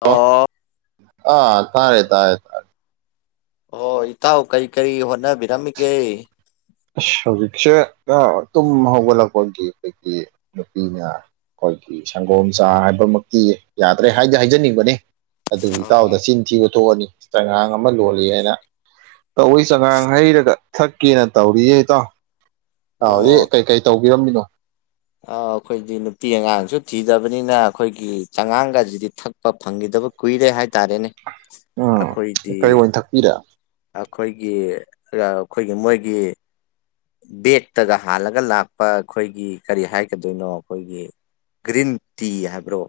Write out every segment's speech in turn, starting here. ꯑꯣ ꯑꯥ ꯍꯜꯂꯣ ꯇꯥꯔꯦ ꯇꯥꯔꯦ ꯇꯥꯔꯦ ꯑꯣ ꯏꯇꯥꯎ ꯀꯩ ꯀꯩ ꯍꯣꯠꯅꯕꯤꯔꯝꯃꯤꯒꯦ ꯑꯁ ꯍꯧꯖꯤꯛꯁꯦ ꯇꯥꯎ ꯇꯨꯝ ꯍꯧꯒꯠꯂꯛꯄꯒꯤ ꯈꯣꯏꯒꯤ ꯅꯨꯄꯤꯅ ꯈꯣꯏꯒꯤ ꯁꯪꯒꯣꯝ ꯆꯥ ꯍꯥꯏꯕꯃꯛꯇꯤ ꯌꯥꯗ꯭ꯔꯦ ꯍꯥꯏꯗꯤ ꯍꯥꯏꯖꯅꯤꯡꯕꯅꯤ ꯑꯗꯨꯒꯤ ꯑꯥ ꯏꯇꯥꯎꯗ ꯑꯥ ꯆꯤꯟ ꯊꯤꯕ ꯊꯣꯛꯑꯅꯤ ꯆꯉꯥꯡ ꯑꯃ ꯂꯣꯜꯂꯤ ꯍꯥꯏꯅ ꯇꯧꯕꯩ ꯆꯉꯥꯡ ꯍꯩꯔꯒ ꯊꯛꯀꯦꯅ ꯇꯧꯔꯤꯌꯦ ꯏꯇꯥꯎ ꯏꯇꯥꯎꯗꯤ ꯑꯣ ꯀꯩꯀꯩ ꯇꯧꯕꯤꯔꯝꯃꯤꯅꯣ ꯑꯈꯣꯏꯗꯤ ꯅꯨꯄꯤ ꯑꯉꯥꯡꯁꯨ ꯊꯤꯗꯕꯅꯤꯅ ꯈꯣꯏꯒꯤ ꯆꯉꯥꯡꯒꯁꯤꯗꯤ ꯊꯛꯄ ꯐꯪꯈꯤꯗꯕ ꯀꯨꯏ ꯔꯦ ꯍꯥꯏꯇꯥꯔꯦꯅꯦ ꯎꯝ ꯀꯔꯤ ꯑꯣꯏꯅ ꯊꯛꯄꯤꯔꯦ ꯑꯈꯣꯏꯒꯤ ꯑꯈꯣꯏꯒꯤ ꯃꯣꯏꯒꯤ ꯕꯦꯛꯇꯒ ꯍꯥꯜꯂꯒ ꯂꯥꯛꯄ ꯑꯩꯈꯣꯏꯒꯤ ꯀꯔꯤ ꯍꯥꯏꯒꯗꯣꯏꯅꯣ ꯑꯩꯈꯣꯏꯒꯤ ꯒ꯭ꯔꯤꯟ ꯇꯤ ꯍꯥꯏꯕ꯭ꯔꯣ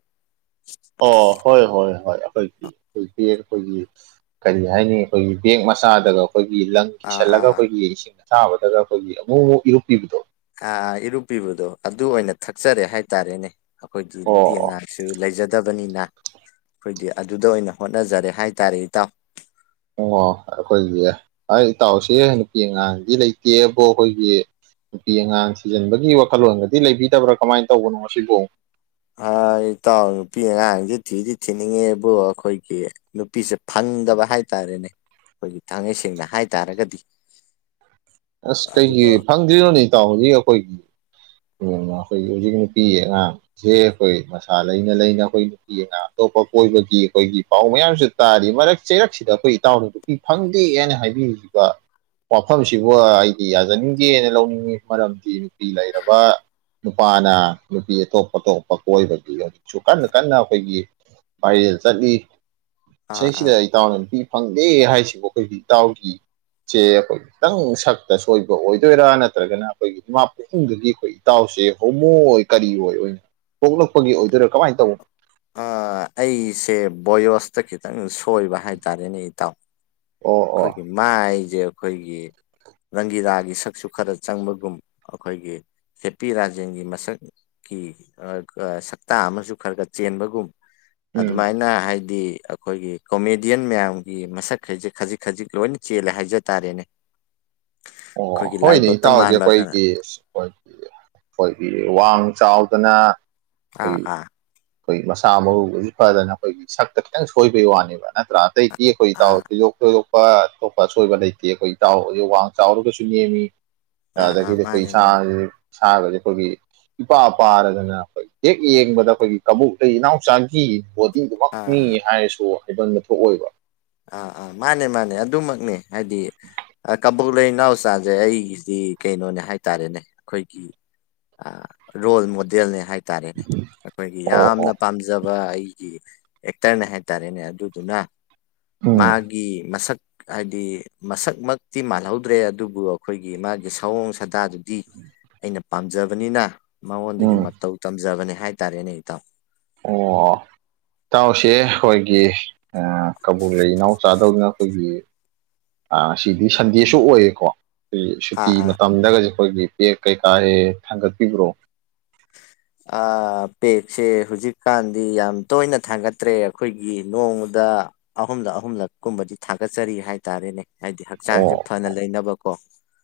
ꯑꯣ ꯍꯣꯏ ꯍꯣꯏ ꯍꯣꯏ ꯑꯈꯣꯏꯒꯤ ꯑꯈꯣꯏ ꯑꯈꯣꯏꯒꯤ ꯀꯔꯤ ꯍꯥꯏꯅꯤ ꯑꯈꯣꯏꯒꯤ ꯕꯦꯛ ꯃꯆꯥꯗꯒ ꯑꯈꯣꯏꯒꯤ ꯂꯪ ꯑꯥ ꯀꯤꯁꯜꯂꯒ ꯑꯥ ꯑꯈꯣꯏꯒꯤ ꯏꯁꯤꯡ ꯑꯁꯥꯕꯗꯒ ꯑꯈꯣꯏꯒꯤ ꯑꯃꯨꯛ ꯑꯃꯨꯛ ꯏꯔꯨꯞꯄꯤꯕꯗꯣ ꯑ ꯏꯔꯨꯞꯄꯤꯕꯗꯣ ꯑꯗꯨ ꯑꯣꯏꯅ ꯊꯛꯆꯔꯦ ꯍꯥꯏꯇꯥꯔꯦꯅꯦ ꯑꯈꯣꯏꯗꯤ ꯑꯣ ꯅꯨꯄꯤ ꯑꯣ ꯑꯉꯥꯡꯁꯨ ꯂꯩꯖꯗ ꯕꯅꯤꯅ ꯑꯈꯣꯏꯗꯤ ꯑꯗꯨꯗ ꯑꯣꯏꯅ ꯍꯣꯠꯅꯖꯔꯦ ꯍꯥꯏ ꯇꯔꯦ ꯏꯇꯥꯎ ꯑꯣ ꯑꯩꯈꯣꯏꯒꯤ ꯑ ꯏꯇꯥꯎꯁꯦ ꯅꯨꯄꯤ ꯑꯉꯥꯡꯗꯤ ꯂꯩꯇꯦꯕꯣ ꯈꯣꯏꯒꯤ ꯅꯨꯄꯤ ꯑꯉꯥꯡ ꯊꯤꯖꯤꯟꯕꯒꯤ ꯋꯥꯈꯜꯂꯣꯟꯒꯗꯤ ꯂꯩꯕꯤꯗꯕ꯭ꯔꯥ ꯀꯃꯥꯏꯅ ꯇꯧꯕꯅꯣ ꯃꯁꯤꯕꯨ ꯏꯇꯥꯎ ꯅꯨꯄꯤ ꯑꯉꯥꯡꯁꯤ ꯊꯤꯗꯤ ꯊꯤꯅꯤꯡꯉꯦꯕꯨ ꯑꯈꯣꯏꯒꯤ ꯅꯨꯄꯤꯁꯦ ꯐꯪ ꯈꯪꯗꯕ ꯍꯥꯏꯇꯥꯥꯔꯦꯅꯦ ꯑꯩꯈꯣꯏꯒꯤ ꯊꯥꯡꯃꯩ ꯁꯦꯡꯅ ꯍꯥꯏ ꯇꯥꯔꯒꯗꯤ ꯑꯁ ꯀꯩꯒꯤ ꯐꯪꯗ꯭ꯔꯤꯅꯣ ꯏ ꯇꯥꯎ ꯍꯧꯖꯤꯛ ꯑꯩꯈꯣꯏꯒꯤ ꯀ ꯑꯩꯈꯣꯏꯒꯤ ꯍꯧꯖꯤꯛ ꯅꯨꯄꯤ ꯑꯉꯥꯡꯁꯦ ꯑꯩꯈꯣꯏ ꯃꯁꯥ ꯂꯩꯅ ꯂꯩꯅ ꯑꯩꯈꯣꯏ ꯅꯨꯄꯤ ꯑꯉꯥꯡ ꯑꯇꯣꯞꯄ ꯀꯕꯒꯤ ꯑꯩꯈꯣꯏꯒꯤ ꯄꯥꯎ ꯃꯌꯥꯝꯁꯨ ꯇꯥꯔꯤ ꯃꯔꯛ ꯆꯩꯔꯛꯁꯤꯗ ꯑꯩꯈꯣꯏ ꯏꯇꯥꯎꯅꯗꯨꯄꯤ ꯐꯪꯗꯦꯅ ꯍꯥꯏꯕꯤ ꯍꯧꯖꯤꯛ ꯃꯐꯝ ꯁꯤꯕꯨ ꯑꯩꯗꯤ ꯌꯥꯖꯅꯤꯡꯗꯦꯅ ꯂꯧꯅꯤꯡꯏꯤ ꯃꯔꯝꯗꯤ ꯅꯨꯄꯤ ꯂꯩꯔꯕ ꯅꯨꯄꯥꯅ ꯅꯨꯄꯤ ꯑꯇꯣꯞ ꯑꯇꯣꯞꯄ ꯀꯣꯏꯕꯒꯤ ꯍꯧꯖꯤꯛꯁꯨ ꯀꯟꯅ ꯀꯟꯅ ꯑꯩꯈꯣꯏꯒꯤ ꯄꯥꯏ ꯆꯠꯂꯤ ꯑꯥ ꯑꯥ ꯑꯁꯤꯁꯤꯗ ꯏꯇꯥꯎꯅ ꯅꯨꯄꯤ ꯐꯪꯗꯦ ꯍꯥꯏꯁꯤꯕꯨ ꯑꯩꯈꯣꯏꯒꯤ ꯏꯇꯥꯎꯒꯤꯁꯦ ꯑꯩꯈꯣꯏ ꯈꯤꯇꯪ ꯁꯛꯇ ꯁꯣꯏꯕ ꯑꯣꯏꯗꯣꯏꯔꯥ ꯅꯠꯇ꯭ꯔꯒꯅ ꯑꯩꯈꯣꯏꯒꯤ ꯏꯃꯥ ꯄꯍꯨꯝꯗꯨꯗꯤ ꯑꯩꯈꯣꯏ ꯏꯇꯥꯎꯁꯦ ꯍꯧꯃꯣꯏ ꯀꯔꯤ ꯑꯣꯏ ꯑꯣꯏꯅ ꯄꯣꯛꯂꯛꯄꯒꯤ ꯑꯣꯏꯗꯣꯏꯔꯥ ꯀꯃꯥꯏꯅ ꯇꯧꯕ ꯑꯩꯁꯦ ꯕꯣꯣꯌꯣꯁꯇ ꯈꯤꯇꯪ ꯁꯣꯏꯕ ꯍꯥꯏꯇꯥꯥꯔꯦꯅꯦ ꯏꯇꯥꯎ ꯑꯣ ꯑꯣ ꯑꯩꯈꯣꯏꯒꯤ ꯃꯥꯏꯁꯦ ꯑꯩꯈꯣꯏꯒꯤ ꯔꯪꯒꯤꯔꯥꯒꯤ ꯁꯛꯁꯨ ꯈꯔ ꯆꯪꯕꯒꯨꯝ ꯑꯩꯈꯣꯏꯒꯤ ꯁꯦꯞꯄꯤ ꯔꯥꯖꯦꯟꯒꯤ ꯃꯁꯛ ꯁꯛꯇꯇꯥ ꯑꯃꯁꯨ ꯈꯔ ꯈꯔ ꯆꯦꯟꯕꯒꯨꯝ ꯎꯝ ꯑꯗꯨꯃꯥꯏꯅ ꯍꯥꯏꯗꯤ ꯑꯩꯈꯣꯏꯒꯤ ꯀꯣꯃꯦꯗꯤꯌꯟ ꯃꯌꯥꯝꯒꯤ ꯃꯁꯛꯈꯩꯁꯦ ꯈꯖꯤꯛ ꯈꯖꯤꯛ ꯂꯣꯏꯅ ꯆꯦꯜꯂꯦ ꯍꯥꯏꯖ ꯇꯥꯔꯦꯅꯦ ꯑꯣ ꯑꯩꯈꯣꯏꯒꯤ ꯍꯣꯏꯅꯦ ꯂꯥꯏꯕꯛꯇ ꯏꯇꯥꯎꯖꯤꯦ ꯃꯥꯟꯕ ꯈꯔ ꯑꯩꯈꯣꯏꯒꯤ ꯑꯩꯈꯣꯏꯒꯤ ꯑꯩꯈꯣꯏꯒꯤ ꯋꯥꯡ ꯆꯥꯎꯗꯅ ꯑꯥ ꯑꯩꯈꯣꯏꯒꯤ ꯑꯥ ꯑꯩꯈꯣꯏ ꯃꯁꯥ ꯃꯎ ꯍꯧꯖꯤꯛ ꯐꯗꯅ ꯑꯩꯈꯣꯏꯒꯤ ꯁꯛꯇ ꯈꯤꯇꯪ ꯁꯣꯏꯕꯩ ꯋꯥꯅꯦꯕ ꯅꯠꯇ꯭ꯔꯥ ꯑꯇꯩ ꯏ ꯑꯩꯈꯣꯏ ꯏꯇꯥꯎ ꯑꯥ ꯊꯣꯏꯗꯣꯛ ꯊꯣꯏꯗꯣꯛꯄ ꯑꯇꯣꯞꯄ ꯑꯁꯣꯏꯕ ꯂꯩꯇꯦ ꯑꯩꯈꯣꯏ ꯏꯇꯥꯎ ꯋꯥꯡ ꯆꯥꯎꯔꯒꯁꯨ ꯅꯦꯝꯃꯤ ꯑꯥ ꯑꯥ ꯑꯗꯒꯤꯗꯤ ꯑꯩꯈꯣꯏ ꯃꯥꯅꯦ ꯃꯥꯅꯦ ꯁꯥꯁꯦ ꯁꯥꯕꯁꯦ ꯑꯩꯈꯣꯏꯒꯤ ꯏꯄꯥ ꯄꯥꯔꯗꯅ ꯑꯩꯈꯣꯏ ꯍꯦꯛ ꯌꯦꯡꯕꯗ ꯑꯩꯈꯣꯏꯒꯤ ꯀꯕꯣꯛ ꯂꯩ ꯏꯅꯥꯎꯆꯥꯒꯤ ꯄꯣꯠ ꯑꯥ ꯗꯨꯃꯛꯅꯤ ꯑꯥ ꯍꯥꯏꯔꯁꯨ ꯍꯥꯏꯕꯟꯕ ꯊꯣꯛꯑꯣꯏꯕ ꯑꯥ ꯑꯥ ꯃꯥꯅꯦ ꯃꯥꯅꯦ ꯑꯗꯨꯃꯛꯅꯦ ꯍꯥꯏꯗꯤ ꯀꯕꯣꯛ ꯂꯩ ꯏꯅꯥꯎꯆꯥꯁꯦ ꯑꯩꯒꯤꯗꯤ ꯀꯩꯅꯣꯅꯦ ꯍꯥꯏꯇꯥꯔꯦꯅꯦ ꯑꯩꯈꯣꯏꯒꯤ ꯔꯣꯜ ꯃꯣꯗꯦꯜꯅꯦ ꯍꯥꯏꯇꯥꯔꯦꯅꯦ ꯑꯩꯈꯣꯏꯒꯤ ꯑꯣ ꯑꯣ ꯌꯥꯝꯅ ꯄꯥꯝꯖꯕ ꯑꯩ ꯑꯦꯛꯇꯔꯅꯦ ꯍꯥꯏꯇꯥꯔꯦꯅꯦ ꯑꯗꯨꯗꯨꯅ ꯎꯝ ꯃꯥꯒꯤ ꯃꯁꯛ ꯍꯥꯏꯗꯤ ꯃꯁꯛꯃꯛꯇꯤ ꯃꯥꯜꯍꯧꯗ꯭ꯔꯦ ꯑꯗꯨꯕꯨ ꯑꯩꯈꯣꯏꯒꯤ ꯃꯥꯒꯤ ꯁꯑꯣꯡ ꯁꯥꯗꯥꯗꯨꯗꯤ ꯑꯩꯅ ꯄꯥꯝꯖꯕꯅꯤꯅ ꯃꯉꯣꯟꯗꯒꯤ ꯎꯝ ꯃꯇꯧ ꯇꯝꯖꯕꯅꯦ ꯍꯥꯏ ꯇꯔꯦꯅꯦ ꯏꯇꯥꯎ ꯑꯣ ꯏꯇꯥꯎꯁꯦ ꯑꯩꯈꯣꯏꯒꯤ ꯀꯕꯨ꯭ꯔ ꯂꯩ ꯏꯅꯥꯎꯆꯥꯥꯗꯧꯅ ꯑꯩꯈꯣꯏꯒꯤ ꯑ ꯁꯤꯗꯤ ꯁꯟꯗꯦꯁꯨ ꯑꯣꯏꯌꯦꯀꯣ ꯑꯩꯈ ꯁꯨꯇꯤ ꯑꯥ ꯃꯇꯝꯗꯒ ꯑꯩꯈꯣꯏꯒꯤ ꯄꯦꯛ ꯀꯩꯀꯥ ꯍꯦ ꯊꯥꯡꯒꯠꯄꯤꯕ꯭ꯔꯣ ꯄꯦꯛꯁꯦ ꯍꯧꯖꯤꯛꯀꯥꯟꯗꯤ ꯌꯥꯝ ꯇꯣꯏꯅ ꯊꯥꯡꯒꯠꯇ꯭ꯔꯦ ꯑꯩꯈꯣꯏꯒꯤ ꯅꯣꯡꯃꯗ ꯑꯍꯨꯝꯂꯛ ꯑꯍꯨꯝꯂꯛ ꯀꯨꯝꯕꯗꯤ ꯊꯥꯒꯠꯆꯔꯤ ꯍꯥꯏꯇꯥꯔꯦꯅꯦ ꯍꯥꯏꯗꯤ ꯍꯛꯆꯥꯡꯁꯦ ꯑꯣ ꯐꯅ ꯂꯩꯅꯕꯀꯣ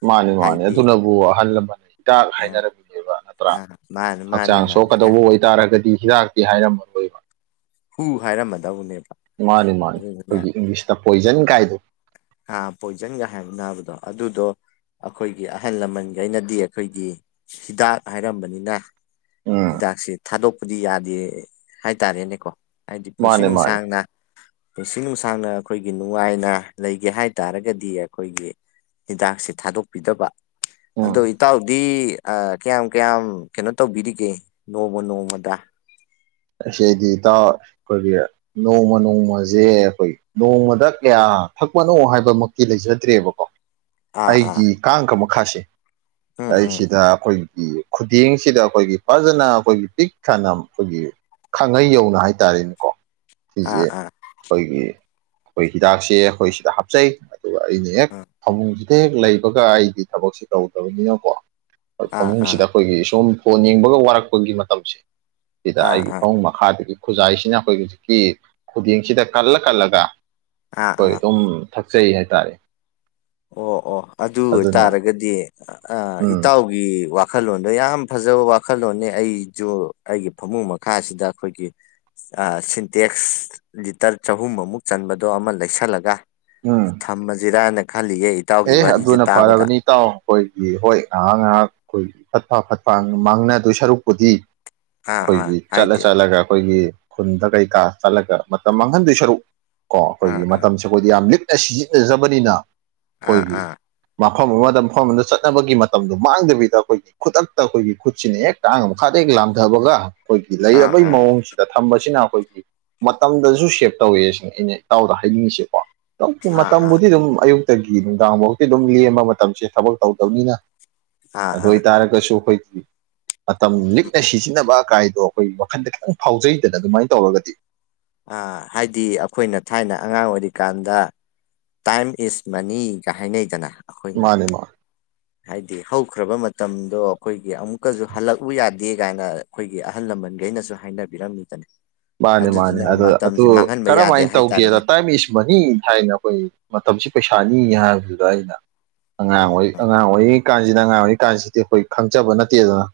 ꯃꯥꯅꯤ ꯃꯥꯅꯦ ꯍꯥꯏꯗꯤ ꯑꯗꯨꯅꯕꯨ ꯑꯍꯜ ꯂꯃꯟꯅ ꯍꯤꯗꯥꯛ ꯑ ꯍꯥꯏꯅꯔꯝꯃꯤꯅꯦꯕ ꯅꯠꯇ꯭ꯔꯥ ꯑ ꯃꯥꯅꯤ ꯃꯥꯅꯤ ꯃꯥꯅꯤ ꯍꯥꯏ ꯍꯥꯏꯔꯒꯗꯤ ꯍꯤꯗꯥꯛꯇꯦ ꯍꯥꯏꯔꯝꯃ ꯂꯣꯏꯕ ꯐ ꯍꯥꯏꯔꯝꯃꯗꯕꯨꯅꯦꯕ ꯃꯥꯅꯤ ꯃꯥꯅꯤ ꯑꯩꯈꯣꯏꯒꯤ ꯏꯪꯂꯤꯁꯇ ꯄꯣꯏꯖꯟ ꯀꯥꯏꯗ ꯑ ꯄꯣꯏꯖꯟꯒ ꯍꯥꯏꯕꯅꯥꯕꯗꯣ ꯑꯗꯨꯗꯣ ꯑꯩꯈꯣꯏꯒꯤ ꯑꯍꯜ ꯂꯃꯟꯒꯤꯩꯅꯗꯤ ꯑꯩꯈꯣꯏꯒꯤ ꯍꯤꯗꯥꯛ ꯍꯥꯏꯔꯝꯕꯅꯤꯅ ꯎꯝ ꯍꯤꯗꯥꯛꯁꯦ ꯊꯥꯗꯣꯛꯄꯗꯤ ꯌꯥꯗꯦ ꯍꯥꯏꯇꯥꯔꯦꯅꯦꯀꯣ ꯍꯥꯏꯗꯤ ꯄꯨꯟꯁꯤ ꯃꯥꯅꯦ ꯃꯥꯅꯦ ꯅꯨꯡꯁꯥꯡꯅ ꯄꯨꯟꯁꯤ ꯅꯨꯡꯁꯥꯡꯅ ꯑꯩꯈꯣꯏꯒꯤ ꯅꯨꯡꯉꯥꯏꯅ ꯂꯩꯒꯦ ꯍꯥꯏ ꯇꯥꯔꯒꯗꯤ ꯑꯩꯈꯣꯏꯒꯤ ꯍꯤꯗꯥꯛꯁꯦ ꯊꯥꯗꯣꯛꯄꯤꯗꯕ ꯑꯗꯣ ꯎꯝ ꯏꯇꯥꯎꯗꯤ ꯀꯌꯥꯝ ꯀꯌꯥꯝ ꯀꯩꯅꯣ ꯇꯧꯕꯤꯔꯤꯒꯦ ꯑꯣꯛ ꯅꯣꯡꯃ ꯅꯣꯡꯃꯗ ꯑꯩꯗꯤ ꯏꯇꯥꯎ ꯑꯩꯈꯣꯏꯒꯤ ꯅꯣꯡꯃ ꯅꯣꯡꯃꯁꯦ ꯑꯩꯈꯣꯏ ꯅꯣꯡꯃꯗ ꯀꯌꯥ ꯊꯛꯄꯅꯣ ꯍꯥꯏꯕꯃꯛꯇꯤ ꯂꯩꯖꯗ꯭ꯔꯦꯕꯀꯣ ꯑꯥ ꯑꯥ ꯑꯩꯒꯤ ꯀꯥꯡꯒ ꯃꯈꯥꯁꯦ ꯎꯝ ꯎꯝ ꯑꯩꯁꯤꯗ ꯑꯩꯈꯣꯏ ꯈꯨꯗꯤꯡꯁꯤꯗ ꯑꯩꯈꯣꯏꯒꯤ ꯐꯖꯅ ꯑꯩꯈꯣꯏꯒꯤ ꯄꯤꯛ ꯊꯥꯟꯅ ꯑꯩꯈꯣꯏꯒꯤ ꯈꯥꯡꯉꯩ ꯌꯧꯅ ꯍꯥꯏꯇꯥꯔꯦꯅꯦꯀꯣ ꯑꯥ ꯁꯤꯁꯦ ꯑꯥ ꯑꯩꯈꯣꯏꯒꯤ ꯑꯩꯈꯣꯏ ꯍꯤꯗꯥꯛꯁꯦ ꯑꯩꯈꯣꯏ ꯁꯤꯗ ꯍꯥꯞꯆꯩ ꯑꯗꯨꯒ ꯑꯩꯅ ꯍꯦꯛ ꯑꯥ ꯐꯃꯨꯡꯁꯤ ꯂꯦꯛ ꯂꯩꯕꯒ ꯑꯩꯗꯤ ꯊꯕꯛꯁꯦ ꯇꯧꯗꯕꯅꯤꯅꯀꯣ ꯑꯥ ꯑꯥ ꯐꯃꯨꯡꯁꯤꯗ ꯑꯩꯈꯣꯏꯒꯤ ꯁꯨꯝ ꯐꯣꯟ ꯌꯦꯡꯕꯒ ꯋꯥꯔꯛꯄꯒꯤ ꯃꯇꯝꯁꯦ ꯑꯥ ꯑꯥ ꯑꯗꯒꯤ ꯈꯨꯖꯥꯏꯁꯤꯅ ꯑꯩꯈꯣꯏ ꯍꯧꯖꯤꯛꯀꯤ ꯈꯨꯗꯤꯡꯁꯤꯗ ꯀꯜꯂ ꯀꯜꯂꯒ ꯑꯥ ꯍꯣꯏ ꯑꯥ ꯑꯗꯨꯝ ꯊꯛꯆꯩ ꯍꯥꯏꯇꯥꯔꯦ ꯑꯣ ꯑꯣ ꯑꯗꯨ ꯑꯗꯨꯅ ꯑꯣꯏꯇꯥꯔꯒꯗꯤ ꯎꯝ ꯏꯇꯥꯎꯒꯤ ꯋꯥ ꯋꯥꯈꯜꯂꯣꯟꯗꯣ ꯌꯥꯝ ꯐꯖꯕ ꯋꯥꯈꯜꯂꯣꯟꯅꯦ ꯑꯩꯖꯨ ꯑꯩꯒꯤ ꯐꯃꯨꯡ ꯃꯈꯥꯁꯤꯗ ꯑꯩꯈꯣꯏꯒꯤ ꯁꯤꯟꯇꯦꯛꯁ ꯂꯤꯇꯔ ꯆꯍꯨꯝꯃꯨꯛ ꯆꯟꯕꯗꯣ ꯑꯃ ꯂꯩꯁꯜꯂꯒ ꯎꯝ ꯊꯝꯃꯁꯤꯔꯥꯅ ꯑꯦ ꯑꯗꯨꯅ ꯐꯔꯕꯅꯤ ꯏꯇꯥꯎ ꯑꯩꯈꯣꯏꯒꯤ ꯍꯣꯏ ꯉꯥꯏꯍꯥꯛ ꯉꯥꯏꯍꯥꯛ ꯑꯩꯈꯣꯏ ꯐꯠ ꯐ ꯐꯠ ꯐ ꯃꯥꯡꯅꯗꯣꯏ ꯁꯔꯨꯛꯄꯨꯗꯤ ꯑꯥ ꯑꯥ ꯑꯩꯈꯣꯏꯒꯤ ꯆꯠꯂ ꯍꯥꯏꯗꯤ ꯆꯠꯂꯒ ꯑꯩꯈꯣꯏꯒꯤ ꯈꯨꯟꯗ ꯀꯩꯀꯥ ꯆꯠꯂꯒ ꯃꯇꯝ ꯃꯥꯡꯍꯟꯗꯣꯏ ꯁꯔꯨꯛ ꯀꯣ ꯑꯩꯈꯣꯏꯒꯤ ꯑꯥ ꯃꯇꯝꯁꯦ ꯑꯩꯈꯣꯏꯗꯤ ꯌꯥꯝ ꯂꯤꯛ ꯁꯤꯟꯅꯖꯕꯅꯤꯅ ꯑꯥ ꯑꯩꯈꯣꯏꯒꯤ ꯑꯥ ꯃꯐꯝ ꯑꯃꯗ ꯃꯐꯝ ꯑꯃꯗ ꯆꯠꯅꯕꯒꯤ ꯃꯇꯝꯗꯣ ꯃꯥꯡꯗꯕꯤꯗ ꯑꯩꯈꯣꯏꯒꯤ ꯈꯨꯗꯛꯇ ꯑꯩꯈꯣꯏꯒꯤ ꯈꯨꯠꯁꯤꯅ ꯍꯦꯛ ꯇꯥꯡꯒ ꯃꯈꯥꯗꯒꯤ ꯂꯥꯝꯊꯕꯒ ꯑꯩꯈꯣꯏꯒꯤ ꯑꯥ ꯂꯩꯔꯕꯒꯤ ꯑꯥ ꯃꯑꯣꯡꯁꯤꯗ ꯊꯝꯕꯁꯤꯅ ꯑꯩꯈꯣꯏꯒꯤ ꯃꯇꯝꯗꯁꯨ ꯁꯦꯞ ꯇꯧꯋꯦ ꯁꯤꯅ ꯑꯩꯅ ꯏꯇꯥꯎꯗ ꯍꯥꯏꯅꯤꯡꯉꯤꯁꯦꯀꯣ ꯑꯥ ꯑꯥ ꯃꯇꯝꯕꯨꯗꯤ ꯑꯗꯨꯝ ꯑꯌꯨꯛꯇꯒꯤ ꯅꯨꯡꯗꯥꯡꯐꯥꯎꯗꯤ ꯑꯗꯨꯝ ꯂꯦꯝꯕ ꯃꯇꯝꯁꯦ ꯊꯕꯛ ꯇꯧꯗꯕꯅꯤꯅ ꯑꯥ ꯑꯗꯨ ꯑꯥ ꯑꯣꯏ ꯇꯥꯔꯒꯁꯨ ꯈꯣꯏꯒꯤ ꯃꯇꯝ ꯂꯤꯛꯅ ꯁꯤꯖꯤꯟꯅꯕ ꯀꯥꯏꯗꯣ ꯑꯩꯈꯣꯏ ꯋꯥꯈꯟꯗ ꯈꯤꯇꯪ ꯐꯥꯎꯖꯩꯗꯅ ꯑꯗꯨꯃꯥꯏꯅ ꯇꯧꯔꯒꯗꯤ ꯑ ꯍꯥꯏꯗꯤ ꯑꯩꯈꯣꯏꯅ ꯊꯥꯏꯅ ꯑꯉꯥꯡ ꯑꯣꯏꯔꯤ ꯀꯥꯟꯗ ꯇꯥꯏꯝ ꯏꯁ ꯃꯅꯤꯒ ꯍꯥꯏꯅꯩꯗꯅ ꯑꯩꯈꯣꯏꯅ ꯃꯥꯅꯦ ꯃꯥ ꯍꯥꯏꯗꯤ ꯍꯧꯈ꯭ꯔꯕ ꯃꯇꯝꯗꯣ ꯑꯩꯈꯣꯏꯒꯤ ꯑꯃꯨꯛꯀꯁꯨ ꯍꯜꯂꯛꯎ ꯌꯥꯗꯦ ꯀꯥꯏꯅ ꯑꯩꯈꯣꯏꯒꯤ ꯑꯍꯜ ꯂꯃꯟ ꯃꯃꯟꯒ ꯅꯁꯨ ꯍꯥꯏꯅꯕꯤꯔꯝꯃꯤꯗꯅ ꯃꯥꯅꯦ ꯃꯥꯅꯦ ꯑꯗꯨꯗꯨꯅ ꯑꯗꯨ ꯑꯗꯨ ꯃꯇꯝꯁꯦ ꯃꯥꯡꯍꯟꯕ ꯌꯥꯗꯦ ꯀꯔꯝꯃꯥꯏꯅ ꯇꯧꯒꯦꯗ ꯍꯥꯏꯇꯥꯔꯦꯅꯦ ꯇꯥꯏꯝ ꯏꯁ ꯃꯅꯤ ꯍꯥꯏꯅ ꯑꯩꯈꯣꯏ ꯃꯇꯝꯁꯤ ꯄꯩꯁꯥ ꯁꯥꯅꯤ ꯍꯥꯏꯕꯗꯨꯗ ꯑꯩꯅ ꯑꯥ ꯑꯉꯥꯡꯔꯤ ꯑꯉꯥꯡ ꯑꯣꯏꯔꯤ ꯀꯥꯟꯁꯤꯅ ꯑꯉꯥꯡꯑꯣꯏꯔꯤ ꯀꯥꯟꯁꯤꯗꯤ ꯑꯩꯈꯣꯏ ꯈꯪꯖꯕ ꯅꯠꯇꯦꯗꯅ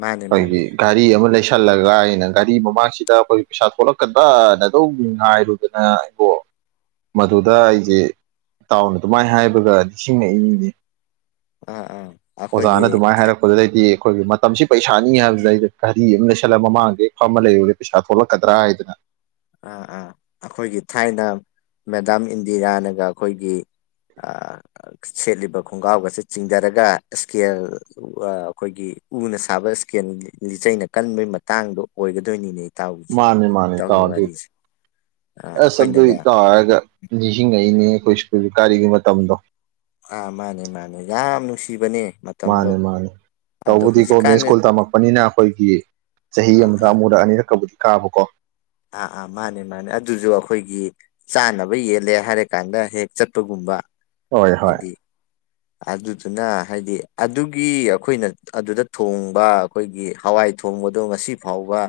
ꯃꯥꯅꯤ ꯃꯥꯅꯤ ꯑꯩꯈꯣꯏꯒꯤ ꯒꯥꯔꯤ ꯑꯃ ꯂꯩꯁꯟ ꯆꯜꯂꯒ ꯑꯩꯅ ꯒꯥꯔꯤ ꯃꯃꯥꯡꯁꯤꯗ ꯑꯩꯈꯣꯏꯒꯤ ꯄꯩꯁꯥ ꯊꯣꯛꯂꯛꯀꯥꯟꯗ꯭ꯔꯅ ꯑꯗꯨꯝ ꯉꯥꯏꯔꯨꯗꯅ ꯑꯩꯕꯣ ꯃꯗꯨꯗ ꯑꯩꯁꯦ ꯏꯇꯥꯎꯅ ꯑꯗꯨꯃꯥꯏꯅ ꯍꯥꯏꯕꯒ ꯅꯤꯡꯁꯤꯡꯉꯛꯏꯅꯤꯅꯦ ꯑꯥ ꯑꯥ ꯑꯣꯖꯥꯅ ꯑꯩꯈꯣꯏꯒꯤ ꯑꯗꯨꯃꯥꯏꯅ ꯍꯥꯏꯔꯛꯄꯗꯨꯗꯗꯤ ꯑꯩꯈꯣꯏꯒꯤ ꯃꯇꯝꯁꯤ ꯄꯩꯁꯥꯅꯤ ꯍꯥꯏꯕꯗ ꯑꯩꯩꯅ ꯘꯔꯤ ꯑꯃ ꯂꯩꯁꯜꯂꯒ ꯃꯃꯥꯡꯗꯍꯛ ꯐ ꯑꯃ ꯂꯩꯔꯨꯒꯦ ꯄꯩꯁꯥ ꯊꯣꯛꯂꯛꯀꯗ꯭ꯔꯥ ꯍꯥꯏꯗꯅ ꯑꯥ ꯑꯥ ꯑꯩꯈꯣꯏꯒꯤ ꯊꯥꯏꯅ ꯃꯦꯗꯥꯝ ꯏꯟꯗꯤꯔꯥꯅꯒ ꯑꯩꯈꯣꯏꯒꯤ ꯁꯦꯠꯂꯤꯕ ꯈꯣꯡꯒ꯭ꯔꯥꯎꯒꯁꯦ ꯆꯤꯡꯊꯔꯒ ꯏꯁꯀꯦꯜ ꯑꯩꯈꯣꯏꯒꯤ ꯎꯅ ꯁꯥꯕ ꯏꯁꯀꯦꯟ ꯂꯤꯆꯩꯅ ꯀꯟꯕꯒꯤ ꯃꯇꯥꯡꯗꯣ ꯑꯣꯏꯒꯗꯣꯏꯅꯤꯅꯦ ꯏꯇꯥꯎꯒꯤꯁꯦ ꯃꯥꯅꯤ ꯃꯥꯅꯤ ꯐꯇꯥꯎ ꯏꯇꯥꯎꯒꯤ ꯑꯗꯨ ꯋꯥꯔꯤꯁꯦ ꯑꯥ ꯑꯦꯁ ꯑꯗꯨꯏ ꯑꯩꯈꯣꯏꯅꯒ ꯏꯇꯥꯎ ꯍꯥꯏꯔꯒ ꯅꯤꯁꯤꯡ ꯉꯛꯏꯅꯤ ꯑꯩꯈꯣꯏ ꯁꯀꯨꯜ ꯀꯔꯤꯒꯤ ꯃꯇꯝꯗꯣ ꯑꯥ ꯃꯥꯅꯦ ꯃꯥꯅꯦ ꯌꯥꯝ ꯅꯨꯡꯁꯤꯕꯅꯦ ꯃꯇꯝꯗꯣ ꯃꯥꯅꯦ ꯃꯥꯅꯦ ꯑꯗꯣ ꯇꯧꯕꯗꯤ ꯒꯣꯔꯃꯦꯟ ꯍꯧꯖꯤꯛꯀꯥꯟ ꯁ꯭ꯀꯨꯜ ꯇꯝꯃꯛꯄꯅꯤꯅ ꯑꯩꯈꯣꯏꯒꯤ ꯆꯍꯤ ꯑꯥ ꯑꯃꯗ ꯑꯥ ꯑꯃꯨꯔꯛ ꯑꯅꯤꯔꯛꯀꯕꯨꯗꯤ ꯀꯥꯃꯨ ꯀꯣ ꯑꯥ ꯑꯥ ꯃꯥꯅꯦ ꯃꯥꯅꯦ ꯑꯗꯨꯁꯨ ꯑꯩꯈꯣꯏꯒꯤ ꯆꯥꯅꯕ ꯌꯦꯜꯂꯦ ꯍꯥꯏꯔꯀꯥꯟꯗ ꯍꯦꯛ ꯆꯠꯄꯒꯨꯝꯕ ꯍꯣꯏ ꯍꯣꯏ ꯍꯥꯏꯗꯤ ꯑꯗꯨꯗꯨꯅ ꯍꯥꯏꯗꯤ ꯑꯗꯨꯒꯤ ꯑꯩꯈꯣꯏꯅ ꯑꯗꯨꯗ ꯊꯣꯡꯕ ꯑꯩꯈꯣꯏꯒꯤ ꯍꯋꯥꯏ ꯊꯣꯡꯕꯗꯣ ꯉꯁꯤ ꯐꯥꯎꯕ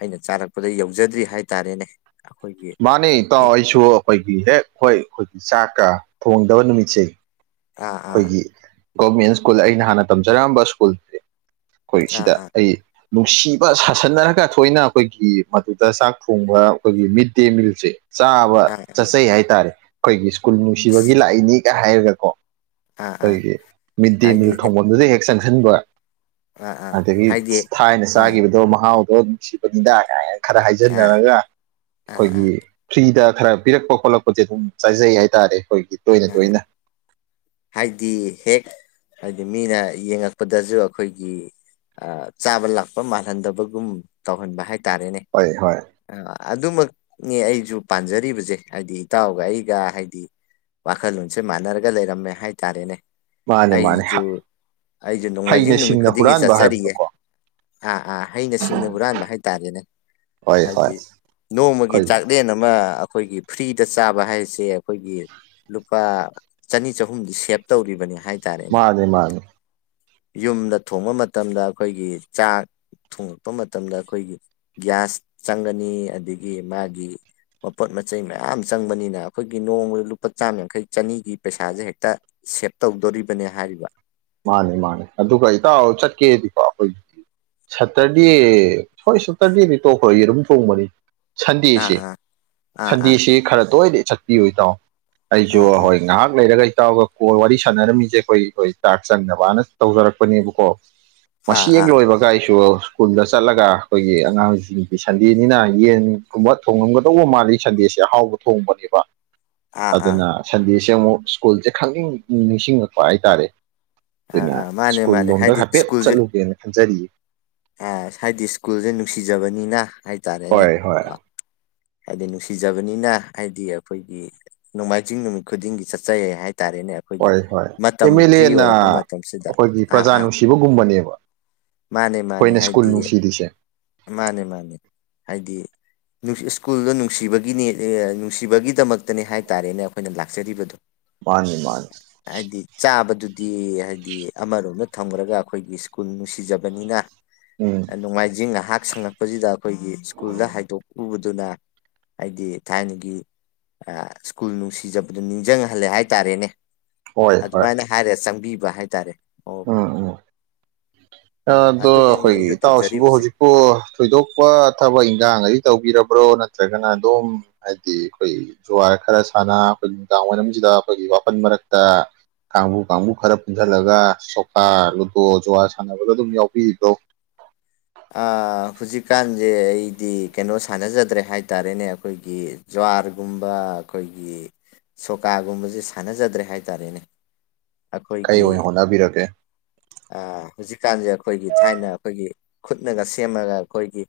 ꯑꯩꯅ ꯆꯥꯔꯛꯄꯗ ꯌꯧꯖꯗ꯭ꯔꯤ ꯍꯥꯏꯇꯥꯔꯦꯅꯦ ꯑꯩꯈꯣꯏꯒꯤ ꯃꯥꯅꯤ ꯏꯇꯥꯎ ꯑꯩꯁꯨ ꯑꯩꯈꯣꯏꯒꯤ ꯍꯦꯛ ꯍꯣꯏ ꯑꯩꯣꯏ ꯆꯥꯛꯀ ꯊꯣꯡꯗꯕ ꯅꯨꯃꯤꯠꯁꯦ ꯑꯥ ꯑꯥ ꯑꯩꯈꯣꯏꯒꯤ ꯒꯣꯔꯃꯦꯟ ꯁ꯭ꯀꯨꯜ ꯑꯩꯅ ꯍꯥꯟꯅ ꯇꯝꯖꯔꯝꯕ ꯁ꯭ꯀꯨꯜ ꯑꯩꯈꯣꯏ ꯑꯥ ꯁꯤꯗ ꯑꯥ ꯑꯩ ꯅꯨꯡꯁꯤꯕ ꯁꯥꯁꯟꯅꯔꯒ ꯊꯣꯏꯅ ꯑꯩꯈꯣꯏꯒꯤ ꯃꯗꯨꯗ ꯆꯥꯛ ꯊꯣꯡꯕ ꯑꯩꯈꯣꯏꯒꯤ ꯃꯤꯠ ꯗꯦ ꯃꯤꯜꯁꯦ ꯆꯥꯕ ꯑꯥ ꯆꯠꯆꯩ ꯍꯥꯏꯇꯥꯔꯦ ꯑꯩꯈꯣꯏꯒꯤ ꯁ꯭ꯀꯨꯜ ꯅꯨꯡꯁꯤꯕꯒꯤ ꯑꯁ ꯂꯥꯛꯏꯅꯤꯒ ꯍꯥꯏꯔꯒꯀꯣ ꯑꯥ ꯑꯥ ꯑꯩꯈꯣꯏꯒꯤ ꯃꯤꯠ ꯗꯦ ꯃꯤꯜ ꯊꯣꯡꯐꯝꯗꯨꯗ ꯍꯦꯛ ꯆꯪꯁꯤꯟꯕ ꯑꯥ ꯑꯥ ꯑꯗꯒꯤ ꯍꯥꯏꯗꯤ ꯊꯥꯏꯅ ꯑꯥ ꯆꯥꯈꯤꯕꯗꯣ ꯃꯍꯥꯎꯗꯣ ꯅꯨꯡꯁꯤꯕ ꯅꯤꯗꯥ ꯀ ꯈꯔ ꯑꯥ ꯍꯥꯏꯖꯟꯅꯔꯒ ꯑꯥ ꯑꯩꯈꯣꯏꯒꯤ ꯑꯥ ꯐ꯭ꯔꯤꯗ ꯈꯔ ꯄꯤꯔꯛꯄ ꯈꯣꯠꯂꯛꯄꯁꯦ ꯑꯗꯨꯝ ꯆꯥꯏꯖꯩ ꯍꯥꯏꯇꯥꯔꯦ ꯑꯩꯈꯣꯏꯒꯤ ꯇꯣꯏꯅ ꯑꯥ ꯇꯣꯏꯅ ꯍꯥꯏꯗꯤ ꯍꯦꯛ ꯍꯥꯏꯗꯤ ꯃꯤꯅ ꯌꯦꯡꯉꯛꯄꯗꯁꯨ ꯑꯩꯈꯣꯏꯒꯤ ꯆꯥꯕ ꯂꯥꯛꯄ ꯃꯥꯜꯍꯟꯗꯕꯒꯨꯝ ꯇꯧꯍꯟꯕ ꯍꯥꯏꯇꯥꯔꯦꯅꯦ ꯍꯣꯏ ꯍꯣꯏ ꯑꯗꯨꯃꯛꯅꯦ ꯑꯩꯁꯨ ꯄꯥꯟꯖꯔꯤꯕꯁꯦ ꯍꯥꯏꯗꯤ ꯏꯇꯥꯎꯒ ꯑꯩꯒ ꯍꯥꯏꯗꯤ ꯋꯥꯈꯜꯂꯣꯟꯁꯦ ꯃꯥꯟꯅꯔꯒ ꯂꯩꯔꯝꯃꯦ ꯍꯥꯏꯇꯥꯔꯦꯅꯦ ꯃꯥꯅꯦ ꯃꯥꯅꯦ ꯑꯩꯁꯨ ꯑꯩꯁꯨ ꯅꯣꯡꯃꯥꯏꯖꯤꯡ ꯍꯩꯅ ꯅꯨꯃꯤꯠ ꯁꯤꯡꯅ ꯈꯨꯗꯤꯡꯒꯤ ꯍꯨꯔꯥꯟꯕ ꯆꯠꯆꯔꯤꯌꯦꯦ ꯍꯥꯏꯕꯗꯣꯀꯣ ꯑꯥ ꯑꯥ ꯍꯩꯅ ꯁꯤꯡꯅ ꯍꯨꯔꯥꯟꯕ ꯍꯥꯏꯇꯥꯔꯦꯅꯦ ꯍꯣꯏ ꯍꯣꯏ ꯍꯥꯏꯕꯗꯤ ꯅꯣꯡꯃꯒꯤ ꯑꯩꯈꯣꯏ ꯆꯥꯛꯂꯦꯟ ꯑꯃ ꯑꯩꯈꯣꯏꯒꯤ ꯐ꯭ꯔꯤꯗ ꯆꯥꯕ ꯍꯥꯏꯁꯦ ꯑꯩꯈꯣꯏꯒꯤ ꯂꯨꯄꯥ ꯆꯅꯤ ꯆ ꯑꯍꯨꯝꯗꯤ ꯁꯦꯞ ꯇꯧꯔꯤꯕꯅꯦ ꯃꯥꯅꯦ ꯃꯥꯅꯦ ꯌꯨꯝꯗ ꯊꯣꯡꯕ ꯃꯇꯝꯗ ꯑꯩꯈꯣꯏꯒꯤ ꯆꯥꯛ ꯊꯨꯡꯉꯛꯄ ꯃꯇꯝꯗ ꯑꯩꯈꯣꯏꯒꯤ ꯒ꯭ꯌꯥꯁ ꯆꯪꯒꯅꯤ ꯑꯗꯒꯤ ꯃꯥꯒꯤ ꯃꯄꯣꯠ ꯃꯆꯩ ꯃꯌꯥꯝ ꯆꯪꯕꯅꯤꯅ ꯑꯩꯈꯣꯏꯒꯤ ꯅꯣꯡꯃꯗ ꯂꯨꯄꯥ ꯆꯥꯝ ꯌꯥꯡꯈꯩ ꯆꯅꯤꯒꯤ ꯄꯩꯁꯥꯁꯦ ꯍꯦꯛꯇ ꯇ ꯁꯦꯞ ꯇꯧꯗꯣꯔꯤꯕꯅꯦ ꯍꯥꯏꯔꯤꯕ ꯃꯥꯅꯤ ꯃꯥꯅꯤ ꯑꯗꯨꯒ ꯏꯇꯥ ꯆꯠꯀꯦꯗꯤꯀꯣ ꯑꯩꯈꯣꯏꯒꯤꯗꯤ ꯁꯇꯔꯗꯦ ꯍꯣꯏ ꯁꯇꯔꯗꯦꯅꯤ ꯇꯣꯛꯈ꯭ꯔ ꯌꯦ ꯑꯗꯨꯨꯝ ꯊꯣꯡꯕꯅꯤ ꯑꯥ ꯁꯟꯗꯦꯁꯤ ꯑꯥ ꯑꯥ ꯁꯟꯗꯦꯁꯤ ꯈꯔ ꯇꯣꯏꯅ ꯆꯠꯄꯤꯌꯨ ꯇꯥꯑꯣ ꯑꯩꯁꯨ ꯑꯥ ꯑꯥ ꯍꯣꯏ ꯉꯥꯏꯍꯥꯛ ꯂꯩꯔꯒ ꯏꯇꯥꯎꯒ ꯀ ꯋꯥꯔꯤ ꯁꯥꯟꯅꯔꯝꯃꯤꯁꯦ ꯑꯩꯈꯣꯏ ꯍꯣꯏ ꯆꯥꯛ ꯆꯪꯅꯕꯅ ꯇꯧꯖꯔꯛꯄꯅꯦꯕꯀꯣ ꯑꯥ ꯃꯁꯤ ꯑꯥ ꯑꯥ ꯂꯣꯏꯕꯒꯥꯏꯁꯨ ꯁ꯭ꯀꯨꯜꯗ ꯆꯠꯂꯒ ꯑꯩꯈꯣꯏꯒꯤ ꯑꯉꯥꯡꯁꯤꯡꯒꯤ ꯁꯟꯗꯦꯅꯤꯅ ꯌꯦꯟꯒꯨꯝꯕ ꯊꯣꯡꯉꯝꯒꯗꯧꯕ ꯃꯥꯜꯂꯤ ꯁꯟꯗꯦ ꯁꯦ ꯑꯍꯥꯎꯕ ꯊꯣꯡꯕꯅꯦꯕ ꯑꯥ ꯑꯥ ꯑꯗꯨꯅ ꯁꯟꯗꯦꯁꯦ ꯑꯃꯨꯛ ꯁ꯭ꯀꯨꯜꯁꯦ ꯈꯪꯅꯤꯡ ꯅꯤꯡꯁꯤꯡꯉꯛꯄ ꯍꯥꯏꯇꯥꯔꯦ ꯑꯥ ꯑꯗꯨꯩꯅ ꯑꯥ ꯃꯥꯅꯦ ꯁ꯭ꯀꯨꯜ ꯃꯥꯅꯦ ꯂꯣꯝꯗ ꯍꯥꯏꯐꯦꯠ ꯆꯠꯂꯨꯒꯦꯅ ꯈꯟꯖꯔꯤꯌꯦ ꯑ ꯍꯥꯏꯗꯤ ꯁ꯭ꯀꯨꯜꯁꯦ ꯅꯨꯡꯁꯤꯖꯕꯅꯤꯅ ꯍꯥꯏꯇꯥꯔꯦꯅꯦ ꯍꯣꯏ ꯍꯣꯏ ꯀꯣ ꯍꯥꯏꯗꯤ ꯅꯨꯡꯁꯤꯖꯕꯅꯤꯅ ꯍꯥꯏꯗꯤ ꯑꯩꯈꯣꯏꯒꯤ ꯅꯣꯡꯃꯥꯏꯖꯤꯡ ꯅꯨꯃꯤꯠ ꯈꯨꯗꯤꯡꯒꯤ ꯆꯠꯆꯩ ꯍꯥꯏ ꯍꯥꯏꯇꯥꯥꯔꯦꯅꯦ ꯑꯩꯈꯣꯏꯒꯤ ꯍꯣꯏ ꯍꯣꯏ ꯃꯇꯝ ꯑꯦꯝ ꯑꯦꯜ ꯐ꯭ꯔꯤ ꯑꯦꯅ ꯑꯣꯏꯔꯛꯄ ꯃꯇꯝꯁꯤꯗ ꯑꯥ ꯑꯥ ꯅꯨꯡꯁꯤꯕꯒꯨꯝꯕꯅꯦꯕ ꯃꯥꯅꯦ ꯃꯥꯅꯦ ꯑꯩꯈꯣꯏꯅ ꯁ꯭ꯀꯨꯜ ꯍꯥꯏꯗꯤ ꯅꯨꯡꯁꯤꯔꯤꯁꯦ ꯃꯥꯅꯦ ꯃꯥꯅꯦ ꯍꯥꯏꯗꯤ ꯁ꯭ꯀꯨꯜꯗꯣ ꯅꯨꯡꯁꯤꯕꯒꯤꯅꯤ ꯅꯨꯡꯁꯤꯕꯒꯤꯗꯃꯛꯇꯅꯦ ꯍꯥꯏ ꯇꯔꯦꯅ ꯑꯩꯈꯣꯏꯅ ꯂꯥꯛꯆꯔꯤꯕꯗꯨꯣ ꯃꯥꯅꯤ ꯃꯥꯅꯤ ꯍꯥꯏꯗꯤ ꯆꯥꯕꯗꯨꯗꯤ ꯍꯥꯏꯗꯤ ꯑꯃꯔꯣꯝ ꯅꯠꯇ ꯊꯝꯈ꯭ꯔꯒ ꯑꯩꯈꯣꯏꯒꯤ ꯁ꯭ꯀꯨꯜ ꯅꯨꯡꯁꯤꯖꯕꯅꯤꯅ ꯎꯝ ꯅꯣꯡꯃꯥꯏꯖꯤꯡ ꯅꯥꯏꯍꯥꯛ ꯁꯉꯛꯄꯁꯤꯗ ꯑꯩꯈꯣꯏꯒꯤ ꯁ꯭ꯀꯨꯜꯗ ꯍꯥꯏꯗꯣꯛꯎꯕꯗꯨꯅ ꯍꯥꯏꯗꯤ ꯊꯥꯏꯅꯒꯤ ꯁ꯭ꯀꯨꯜ ꯅꯨꯡꯁꯤꯖꯕꯗ ꯅꯤꯡꯁꯤꯡꯍꯜꯂꯦ ꯍꯥꯏꯇꯥꯔꯦꯅꯦ ꯍꯣꯏ ꯍꯣꯏ ꯑꯗꯨꯃꯥꯏꯅ ꯍꯥꯏꯔꯦ ꯆꯪꯕꯤꯕ ꯍꯥꯏꯇꯥꯔꯦ ꯑꯣ ꯎꯝ ꯎꯝ ꯑꯥ ꯑꯗꯣ ꯑꯗꯨꯃꯅꯦ ꯑꯩꯈꯣꯏꯒꯤ ꯑꯩꯁꯨ ꯏꯇꯥꯎꯁꯤꯕꯨ ꯇꯧꯖꯔꯤꯕꯁꯦ ꯍꯧꯖꯤꯛꯄꯨ ꯊꯣꯏꯗꯣꯛꯄ ꯊꯕꯛ ꯏꯟꯈꯥꯡ ꯑꯗꯨ ꯇꯧꯕꯤꯔꯕ꯭ꯔꯣ ꯅꯠꯇ꯭ꯔꯒꯅ ꯑꯗꯨꯝ ꯍꯥꯏꯗꯤ ꯑꯩꯈꯣꯏ ꯖꯨꯋꯥ ꯈ ꯈꯔ ꯁꯥꯟꯅ ꯑꯩꯈꯣꯏꯒꯤ ꯅꯨꯡꯗꯥꯡ ꯋꯥꯏꯔꯝꯁꯤꯗ ꯑꯩꯈꯣꯏꯒꯤ ꯋꯥꯄꯜ ꯃꯔꯛꯇ ꯀꯥꯡꯕꯨ ꯀꯥꯡꯕꯨ ꯈꯔ ꯄꯨꯟꯓꯜꯂꯒ ꯁꯣꯀꯥ ꯂꯨꯗꯣ ꯖꯨꯍꯥ ꯁꯥꯟꯅꯕꯗꯣ ꯑꯗꯨꯝ ꯌꯥꯎꯕꯤꯔꯤꯕ꯭ꯔꯣ ꯑꯥ ꯍꯧꯖꯤꯛꯀꯥꯟꯁꯦ ꯑꯩꯗꯤ ꯀꯩꯅꯣ ꯁꯥꯟꯅꯖꯗ꯭ꯔꯦ ꯍꯥꯏꯇꯥꯔꯦꯅꯦ ꯑꯩꯈꯣꯏꯒꯤ ꯖ꯭ꯋꯥꯔꯒꯨꯝꯕ ꯑꯩꯈꯣꯏ ꯑꯩꯈꯣꯏꯒꯤ ꯁꯣꯀꯥꯒꯨꯝꯕꯁꯦ ꯁꯥꯟꯅꯖꯗ꯭ꯔꯦ ꯍꯥꯏꯇꯥꯔꯦꯅꯦ ꯀꯩ ꯑꯩꯈꯣꯏꯒꯤ ꯑꯣꯏꯅ ꯍꯣꯠꯅꯕꯤꯔꯒꯦ ꯑꯥ ꯍꯧꯖꯤꯛꯀꯥꯟꯁꯦ ꯑꯩꯈꯣꯏꯒꯤ ꯊꯥꯏꯅ ꯑꯩꯈꯣꯏꯒꯤ ꯈꯨꯠꯅꯒ ꯁꯦꯝꯃꯒ ꯑꯩꯈꯣꯏꯒꯤ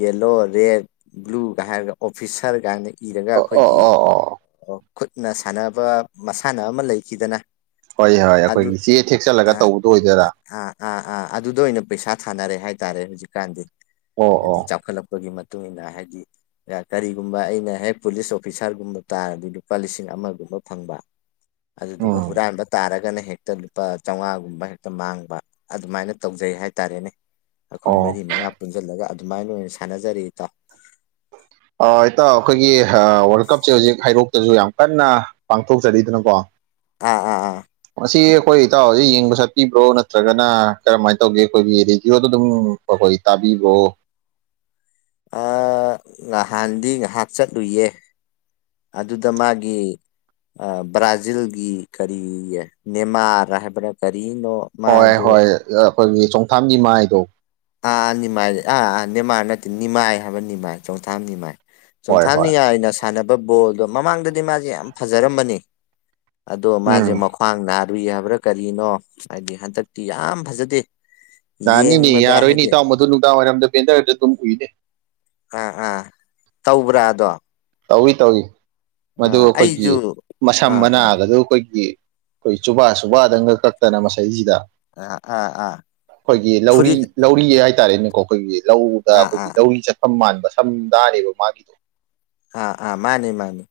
ꯌꯦꯜꯂꯣ ꯔꯦꯠ ꯕ꯭ꯂꯨ ꯀ ꯍꯥꯏꯔꯒ ꯑꯣꯐꯤꯁꯔ ꯀꯥꯏꯅꯤ ꯏꯔꯒ ꯑꯣ ꯑꯣ ꯑꯩꯈꯣꯏꯒꯤ ꯑꯣ ꯑꯣ ꯈꯨꯠꯅ ꯁꯥꯟꯅꯕ ꯃꯁꯥꯟꯅ ꯑꯃ ꯂꯩꯈꯤꯗꯅ ꯍꯣꯏ ꯍꯣꯏ ꯑꯗꯨ ꯑꯩꯈꯣꯏꯒꯤ ꯆꯦ ꯑ ꯊꯦꯛꯆꯜꯂꯒ ꯇꯧꯕꯗꯣ ꯑꯣꯏꯗꯣꯏꯔꯥ ꯑꯥ ꯑꯥ ꯑꯥ ꯑꯗꯨꯗ ꯑꯣꯏꯅ ꯄꯩꯁꯥ ꯊꯥꯅꯔꯦ ꯍꯥꯏꯇꯥꯔꯦ ꯍꯧꯖꯤꯛꯀꯥꯟꯗꯤ ꯑꯣ ꯍꯥꯏꯗꯤ ꯑꯣ ꯆꯥꯎꯈꯠꯂꯛꯄꯒꯤ ꯏꯟꯅ ꯍꯥꯏꯗꯤ ꯀꯔꯤꯒꯨꯝꯕ ꯑꯩꯅ ꯍꯦꯛ ꯄꯨꯂꯤꯁ ꯑꯣꯐꯤꯁꯥꯔꯒꯨꯝꯕ ꯇꯥꯔꯗꯤ ꯂꯨꯄꯥ ꯂꯤꯁꯤꯡ ꯑꯃꯒꯨꯝꯕ ꯐꯪꯕ ꯑꯗꯨꯗꯨꯒ ꯎꯝ ꯍꯨꯔꯥꯟꯕ ꯊꯥꯔꯒꯅ ꯍꯦꯛꯇ ꯂꯨꯄꯥ ꯆꯥꯝꯃꯉꯥꯒꯨꯝꯕ ꯍꯦꯛꯇ ꯃꯥꯡꯕ ꯑꯗꯨꯃꯥꯏꯅ ꯇꯧꯖꯩ ꯍꯥꯏꯇꯥꯔꯦꯅꯦ ꯑꯩꯈꯣꯏ ꯃꯔꯤ ꯃꯉꯥ ꯄꯨꯟꯁꯤꯜꯂꯒ ꯑꯗꯨꯃꯥꯏꯅ ꯑꯣꯏꯅ ꯁꯥꯟꯅꯖꯔꯗ ꯏꯇꯥ ꯑꯩꯈꯣꯏꯒꯤ ꯋꯥꯔꯜ ꯀꯞꯁꯦ ꯍꯧꯖꯤꯛ ꯍꯥꯏꯔꯣꯛ ꯇꯁꯨ ꯌꯥꯝ ꯀꯟꯅ ꯄꯥꯡꯊꯣꯛꯆꯔꯤꯗꯅꯀꯣ ꯑꯥ ꯑꯥ ꯑꯥ ꯑꯁꯤ ꯑꯩꯈꯣꯏ ꯏꯇꯥꯎꯖꯤꯛ ꯌꯦꯡꯕ ꯆꯠꯄꯤꯕ꯭ꯔꯣ ꯅꯠꯇ꯭ꯔꯒꯅ ꯀꯔꯝꯍꯥꯏꯅ ꯇꯧꯒꯦ ꯑꯩꯈꯣꯏꯒꯤ ꯔꯦꯗꯤꯌꯑꯣꯗ ꯑꯗꯨꯝ ꯑꯩꯣꯏ ꯇꯥꯕꯤꯕꯨ ꯑ ꯉꯍꯥꯟꯗꯤ ꯉꯥꯏꯍꯥꯛ ꯆꯠꯂꯨꯌꯦ ꯑꯗꯨꯗ ꯃꯥꯒꯤ ꯑ ꯕ꯭ꯔꯥꯖꯤꯜꯒꯤ ꯀꯔꯤ ꯅꯦꯃꯥꯔ ꯍꯥꯏꯕꯅ ꯀꯔꯤ ꯑꯅꯣ ꯃꯥ ꯍꯣꯏ ꯑꯗꯨ ꯍꯣꯏ ꯑꯩꯈꯣꯏꯒꯤ ꯆꯣꯡꯊꯥꯝꯒꯤ ꯃꯥꯏꯗꯣ ꯑꯥ ꯑꯥ ꯅꯤꯃꯥꯏ ꯑꯥ ꯑꯥ ꯅꯦꯃꯥꯔ ꯅꯠꯇꯦ ꯅꯤꯃꯥꯏ ꯍꯥꯏꯕ ꯅꯤꯃꯥꯏ ꯆꯧꯊꯥ ꯅꯤꯃꯥꯏ ꯍꯣꯏ ꯍꯣꯏ ꯆꯣꯡꯊꯥꯅꯤꯉꯥꯏꯅ ꯁꯥꯟꯅꯕ ꯕꯣꯜꯗꯣ ꯃꯃꯥꯡꯗꯗꯤ ꯃꯥꯁꯦ ꯌꯥꯝ ꯐꯖꯔꯝꯕꯅꯤ ꯑꯗꯣ ꯃꯥꯁꯦ ꯎꯝ ꯃꯈ꯭ꯡ ꯅꯥꯔꯨꯏ ꯍꯥꯏꯕ꯭ꯔꯥ ꯀꯔꯤꯅꯣ ꯍꯥꯏꯗꯤ ꯍꯟꯗꯛꯇꯤ ꯌꯥꯝ ꯐꯖꯗꯦ ꯌꯦꯕ ꯌꯥꯔꯣꯏꯅꯤ ꯏꯇꯥꯎ ꯃꯗꯨ ꯅꯨꯡꯗꯥꯡꯋꯥꯏꯔꯝꯗ ꯄꯦꯟꯗꯔꯗ ꯑꯗꯨꯝ ꯎꯏꯗꯦ ꯑꯥ ꯑꯥ ꯇꯧꯕ꯭ꯔꯥ ꯑꯗꯣ ꯇꯧꯏꯤ ꯇꯧꯏꯤ ꯃꯗꯨ ꯑꯥ ꯑꯩꯈꯣꯏꯒꯤ ꯑꯩꯁꯨ ꯃꯁꯝ ꯑꯥ ꯑꯥ ꯃꯅꯥꯒꯗꯨ ꯑꯩꯈꯣꯏꯒꯤ ꯑꯩꯈꯣꯏ ꯆꯨꯕꯥ ꯁꯨꯕꯥꯗꯪꯒ ꯀꯛꯇꯅ ꯃꯁꯩꯁꯤꯗ ꯑꯥ ꯑꯥ ꯑꯥ ꯑꯩꯈꯣꯏꯒꯤ ꯂꯧꯔꯤ ꯐꯨꯔꯤꯠ ꯂꯧꯔꯤ ꯍꯥꯏ ꯍꯥꯏꯇꯥꯔꯦꯅꯦꯀꯣ ꯑꯩꯈꯣꯏꯒꯤ ꯂꯧꯗ ꯑꯥ ꯑꯩꯈꯣꯏꯒꯤ ꯑꯥ ꯂꯧꯔꯤ ꯆꯠꯐꯝ ꯃꯥꯟꯕ ꯁꯝꯗꯥꯅꯦꯕ ꯃꯥꯒꯤꯗꯣ ꯑꯥ ꯑꯥ ꯃꯥꯅꯤ ꯃꯥꯅꯤ